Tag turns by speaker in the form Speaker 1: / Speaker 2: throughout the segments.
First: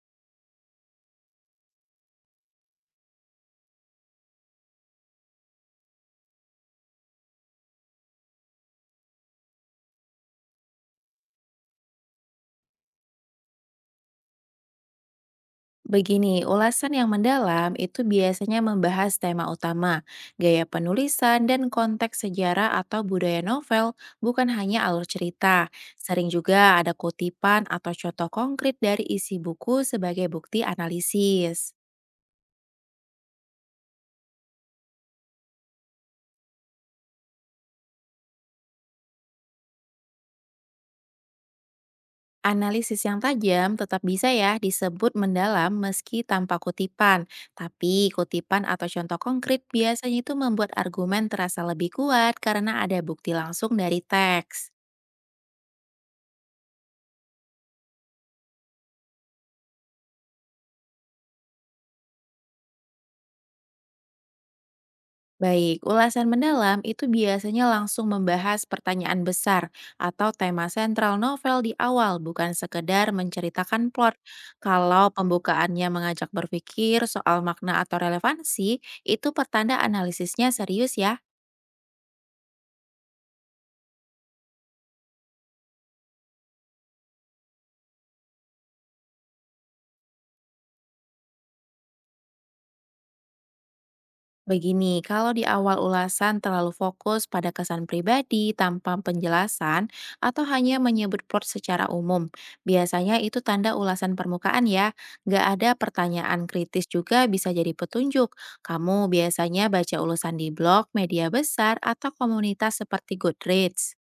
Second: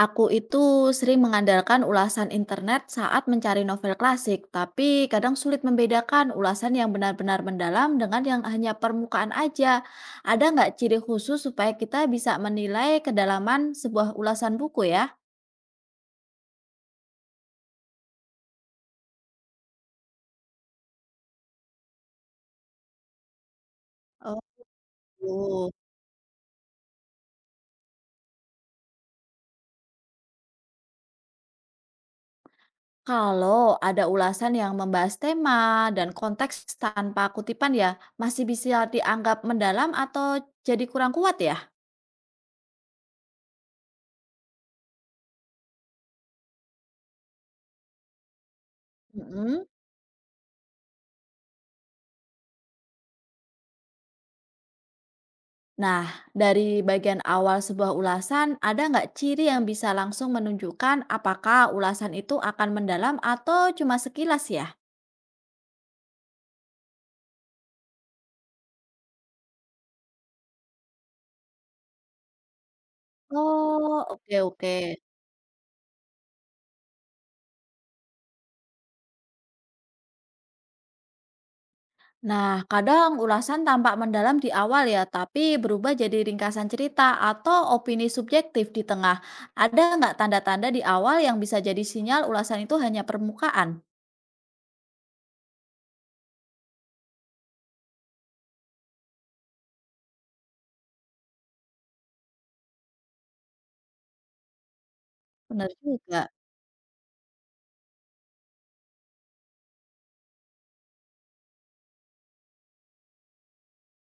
Speaker 1: Aku itu sering mengandalkan ulasan internet saat mencari novel klasik, tapi kadang sulit membedakan ulasan yang benar-benar mendalam dengan yang hanya permukaan aja. Ada nggak ciri khusus supaya kita bisa menilai kedalaman sebuah ulasan buku ya?
Speaker 2: Begini, ulasan yang mendalam itu biasanya membahas tema utama, gaya penulisan, dan konteks sejarah atau budaya novel, bukan hanya alur cerita.
Speaker 1: Oh,
Speaker 2: Sering juga ada kutipan atau contoh konkret dari isi buku sebagai bukti analisis.
Speaker 1: kalau ada ulasan yang membahas tema dan konteks tanpa kutipan ya, masih bisa dianggap mendalam atau jadi kurang kuat ya?
Speaker 2: Analisis yang tajam tetap bisa ya disebut mendalam meski tanpa kutipan. Tapi kutipan atau contoh konkret
Speaker 1: Mm-mm.
Speaker 2: biasanya itu membuat argumen terasa lebih kuat karena ada bukti langsung dari teks.
Speaker 1: Nah, dari bagian awal sebuah ulasan, ada nggak ciri yang bisa langsung menunjukkan apakah ulasan itu akan mendalam atau cuma sekilas ya?
Speaker 2: Baik, ulasan mendalam itu biasanya langsung membahas pertanyaan besar atau tema sentral novel di awal, bukan sekedar menceritakan
Speaker 1: Oh,
Speaker 2: plot.
Speaker 1: oke, oke.
Speaker 2: Kalau pembukaannya mengajak berpikir soal makna atau relevansi, itu pertanda analisisnya serius ya.
Speaker 1: Nah, kadang ulasan tampak mendalam di awal ya, tapi berubah jadi ringkasan cerita atau opini subjektif di tengah. Ada nggak tanda-tanda di awal yang bisa jadi sinyal ulasan itu hanya permukaan?
Speaker 2: Begini, kalau di awal ulasan terlalu fokus pada kesan pribadi tanpa penjelasan atau hanya menyebut plot secara umum, biasanya itu tanda ulasan permukaan ya. Nggak
Speaker 1: Benar
Speaker 2: ada
Speaker 1: juga.
Speaker 2: pertanyaan kritis juga bisa jadi petunjuk. Kamu biasanya baca ulasan di blog, media besar, atau komunitas seperti Goodreads.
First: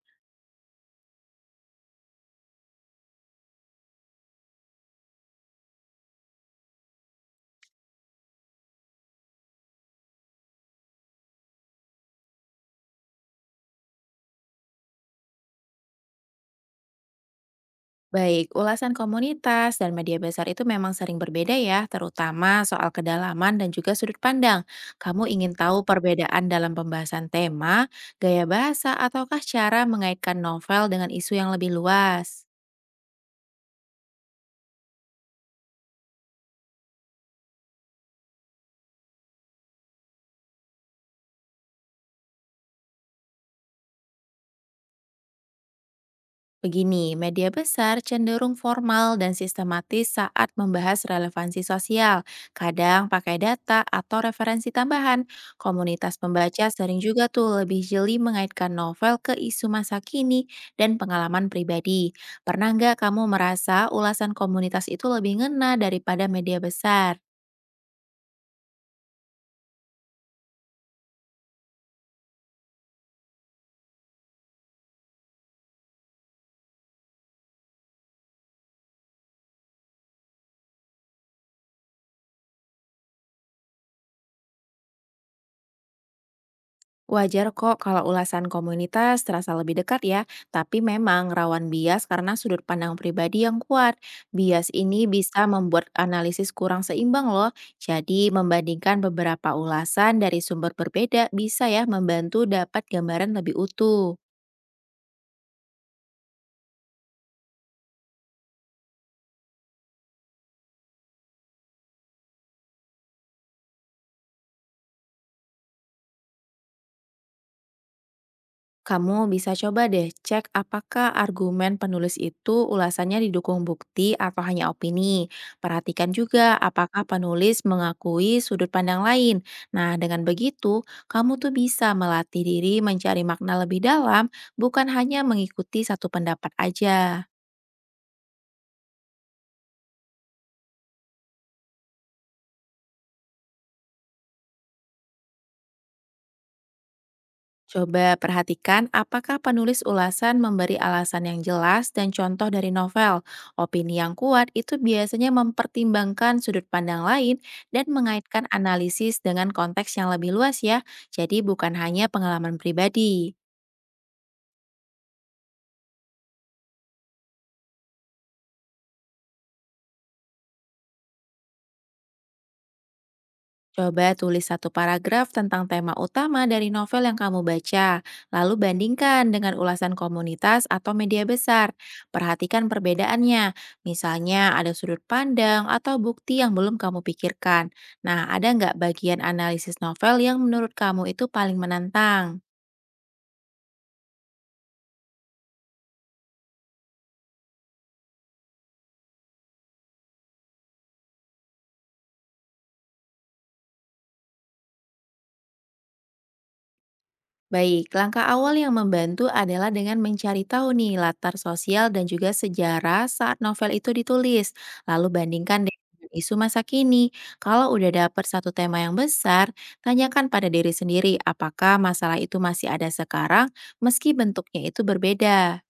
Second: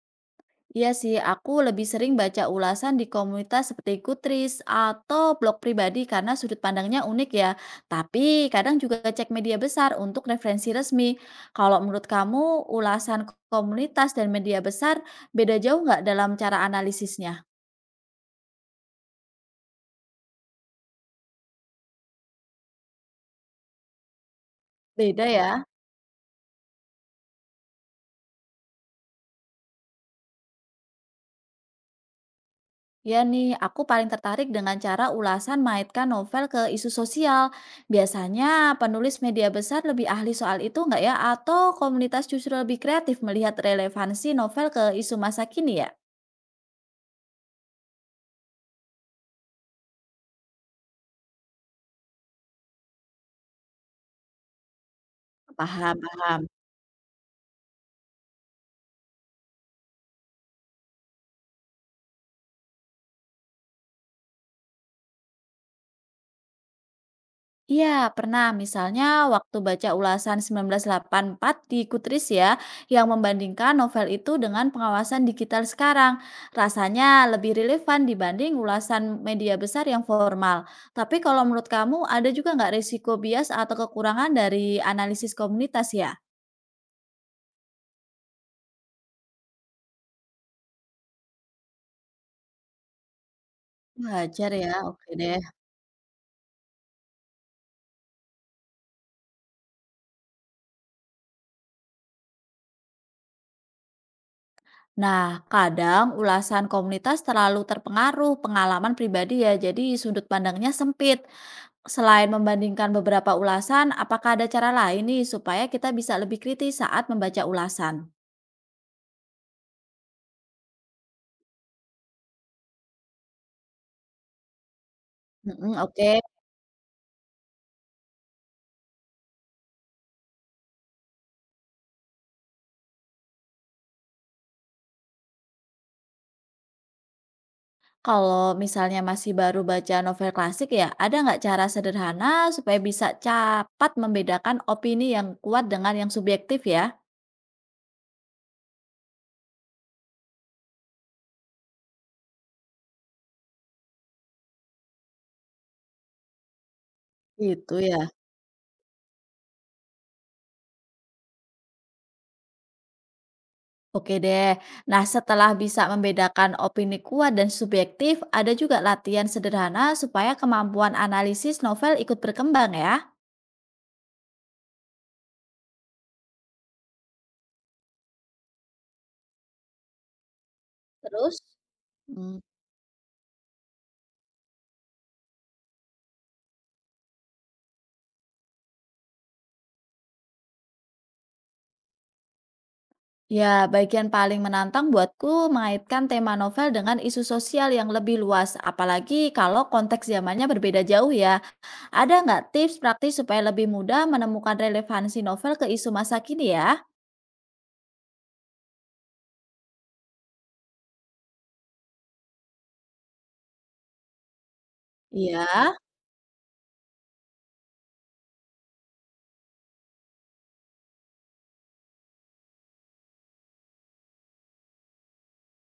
Speaker 1: Iya sih, aku lebih sering baca ulasan di komunitas seperti Kutris atau blog pribadi karena sudut pandangnya unik ya. Tapi kadang juga cek media besar untuk referensi resmi. Kalau menurut kamu, ulasan komunitas dan media besar beda jauh nggak dalam cara analisisnya?
Speaker 2: Baik, ulasan komunitas dan media besar itu memang sering berbeda ya, terutama soal kedalaman dan juga sudut pandang.
Speaker 1: Beda
Speaker 2: Kamu ingin
Speaker 1: ya.
Speaker 2: tahu perbedaan dalam pembahasan tema, gaya bahasa, ataukah cara mengaitkan novel dengan isu yang lebih luas?
Speaker 1: Ya nih, aku paling tertarik dengan cara ulasan mengaitkan novel ke isu sosial. Biasanya penulis media besar lebih ahli soal itu nggak ya? Atau komunitas justru lebih kreatif melihat relevansi novel ke isu masa kini ya?
Speaker 2: Begini, media besar cenderung formal dan sistematis saat membahas relevansi sosial, kadang pakai data atau referensi tambahan.
Speaker 1: Paham,
Speaker 2: Komunitas
Speaker 1: paham.
Speaker 2: pembaca sering juga tuh lebih jeli mengaitkan novel ke isu masa kini dan pengalaman pribadi. Pernah nggak kamu merasa ulasan komunitas itu lebih ngena daripada media besar?
Speaker 1: Iya, pernah. Misalnya waktu baca ulasan 1984 di Kutris ya, yang membandingkan novel itu dengan pengawasan digital sekarang. Rasanya lebih relevan dibanding ulasan media besar yang formal. Tapi kalau menurut kamu, ada juga nggak risiko bias atau kekurangan dari analisis komunitas ya?
Speaker 2: Wajar kok kalau ulasan komunitas terasa lebih dekat ya, tapi memang rawan bias karena sudut pandang pribadi yang kuat.
Speaker 1: Wajar
Speaker 2: Bias
Speaker 1: ya,
Speaker 2: ini
Speaker 1: oke deh.
Speaker 2: bisa membuat analisis kurang seimbang loh. Jadi membandingkan beberapa ulasan dari sumber berbeda bisa ya membantu dapat gambaran lebih utuh.
Speaker 1: Nah, kadang ulasan komunitas terlalu terpengaruh pengalaman pribadi ya, jadi sudut pandangnya sempit. Selain membandingkan beberapa ulasan, apakah ada cara lain nih supaya kita bisa lebih kritis saat membaca ulasan?
Speaker 2: Kamu bisa coba deh cek apakah argumen penulis itu ulasannya didukung bukti atau hanya opini.
Speaker 1: Mhm, oke.
Speaker 2: Perhatikan juga apakah penulis mengakui sudut pandang lain. Nah, dengan begitu, kamu tuh bisa melatih diri mencari makna lebih dalam, bukan hanya mengikuti satu pendapat aja.
Speaker 1: Kalau misalnya masih baru baca novel klasik ya, ada nggak cara sederhana supaya bisa cepat membedakan opini yang kuat dengan yang subjektif ya?
Speaker 2: Coba perhatikan apakah penulis ulasan memberi alasan yang jelas dan contoh dari novel. Opini yang kuat itu biasanya mempertimbangkan sudut pandang lain
Speaker 1: Gitu
Speaker 2: dan
Speaker 1: ya.
Speaker 2: mengaitkan analisis dengan konteks yang lebih luas ya. Jadi bukan hanya pengalaman pribadi.
Speaker 1: Oke deh. Nah, setelah bisa membedakan opini kuat dan subjektif, ada juga latihan sederhana supaya kemampuan analisis novel ikut berkembang ya.
Speaker 2: Coba tulis satu paragraf tentang tema utama dari novel yang kamu baca, lalu bandingkan dengan ulasan komunitas atau media
Speaker 1: Terus?
Speaker 2: besar.
Speaker 1: Hmm.
Speaker 2: Perhatikan perbedaannya, misalnya ada sudut pandang atau bukti yang belum kamu pikirkan. Nah, ada nggak bagian analisis novel yang menurut kamu itu paling menantang?
Speaker 1: Ya, bagian paling menantang buatku mengaitkan tema novel dengan isu sosial yang lebih luas, apalagi kalau konteks zamannya berbeda jauh ya. Ada nggak tips praktis supaya lebih mudah menemukan relevansi novel ke isu masa kini ya?
Speaker 2: Baik, langkah awal yang membantu adalah dengan mencari tahu nih latar sosial dan juga sejarah saat novel itu ditulis. Lalu
Speaker 1: Iya,
Speaker 2: bandingkan dengan isu masa kini. Kalau udah dapet satu tema yang besar, tanyakan pada diri sendiri apakah masalah itu masih ada sekarang meski bentuknya itu berbeda.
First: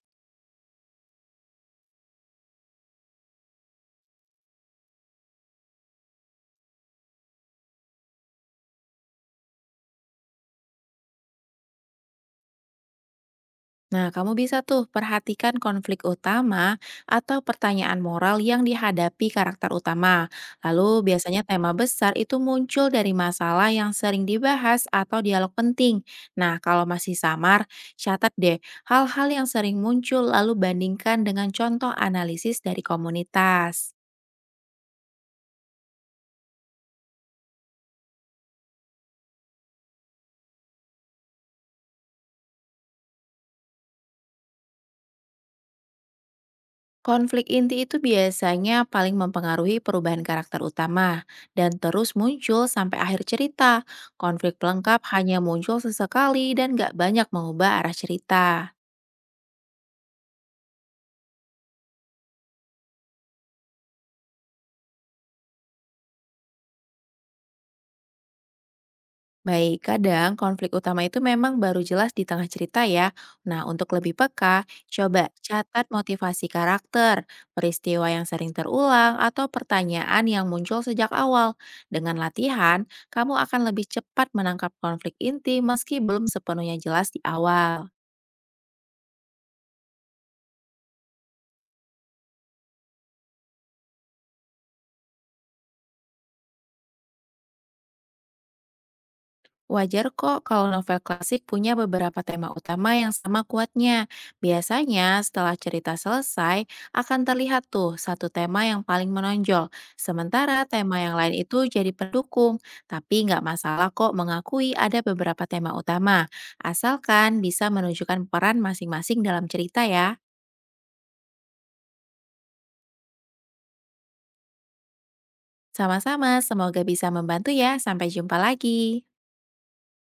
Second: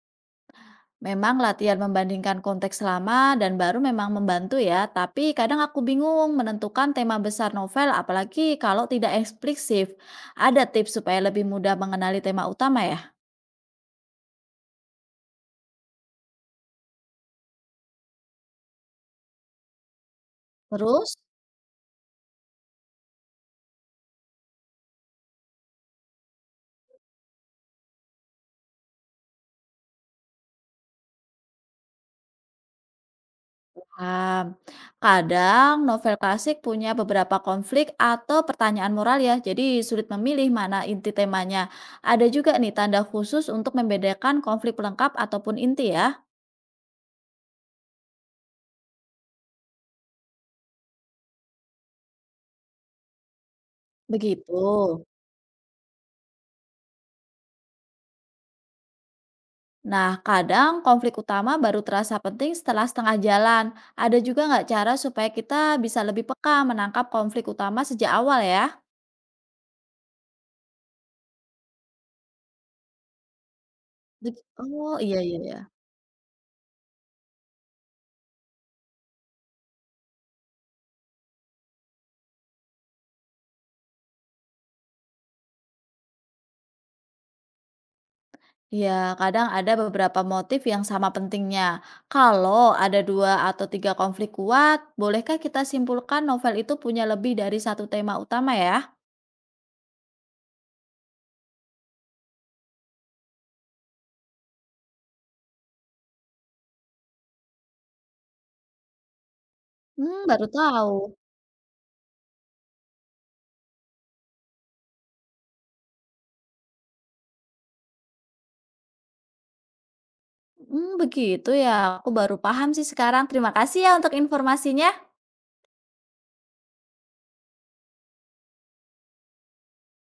Speaker 1: memang latihan membandingkan konteks lama dan baru memang membantu ya, tapi kadang aku bingung menentukan tema besar novel, apalagi kalau tidak eksplisif. Ada tips supaya lebih mudah mengenali tema utama ya?
Speaker 2: Nah, kamu bisa tuh perhatikan konflik utama atau pertanyaan moral yang dihadapi karakter utama. Lalu,
Speaker 1: Terus?
Speaker 2: biasanya tema besar itu muncul dari masalah yang sering dibahas atau dialog penting. Nah, kalau masih samar, catat deh hal-hal yang sering muncul, lalu bandingkan dengan contoh analisis dari komunitas.
Speaker 1: Paham. Kadang novel klasik punya beberapa konflik atau pertanyaan moral ya, jadi sulit memilih mana inti temanya. Ada juga nih tanda khusus untuk membedakan konflik pelengkap ataupun inti ya.
Speaker 2: Konflik inti itu biasanya paling mempengaruhi perubahan karakter utama dan terus muncul sampai akhir cerita.
Speaker 1: Begitu.
Speaker 2: Konflik pelengkap hanya muncul sesekali dan gak banyak mengubah arah cerita.
Speaker 1: Nah, kadang konflik utama baru terasa penting setelah setengah jalan. Ada juga nggak cara supaya kita bisa lebih peka menangkap konflik utama sejak awal ya?
Speaker 2: Baik, kadang konflik utama itu memang baru jelas di tengah cerita ya. Nah, untuk lebih
Speaker 1: Be-
Speaker 2: peka,
Speaker 1: Oh, iya,
Speaker 2: coba
Speaker 1: iya, iya.
Speaker 2: catat motivasi karakter, peristiwa yang sering terulang, atau pertanyaan yang muncul sejak awal. Dengan latihan, kamu akan lebih cepat menangkap konflik inti meski belum sepenuhnya jelas di awal.
Speaker 1: Ya, kadang ada beberapa motif yang sama pentingnya. Kalau ada dua atau tiga konflik kuat, bolehkah kita simpulkan novel itu punya lebih dari satu tema utama ya?
Speaker 2: Wajar kok kalau novel klasik punya beberapa tema utama yang sama kuatnya. Biasanya setelah cerita selesai akan terlihat tuh satu tema yang paling menonjol,
Speaker 1: Hmm, baru
Speaker 2: sementara
Speaker 1: tahu.
Speaker 2: tema yang lain itu jadi pendukung. Tapi nggak masalah kok mengakui ada beberapa tema utama, asalkan bisa menunjukkan peran masing-masing dalam cerita ya.
Speaker 1: Hmm, begitu ya. Aku baru paham sih sekarang. Terima kasih ya untuk informasinya.
Speaker 2: Sama-sama, semoga bisa membantu ya. Sampai jumpa lagi.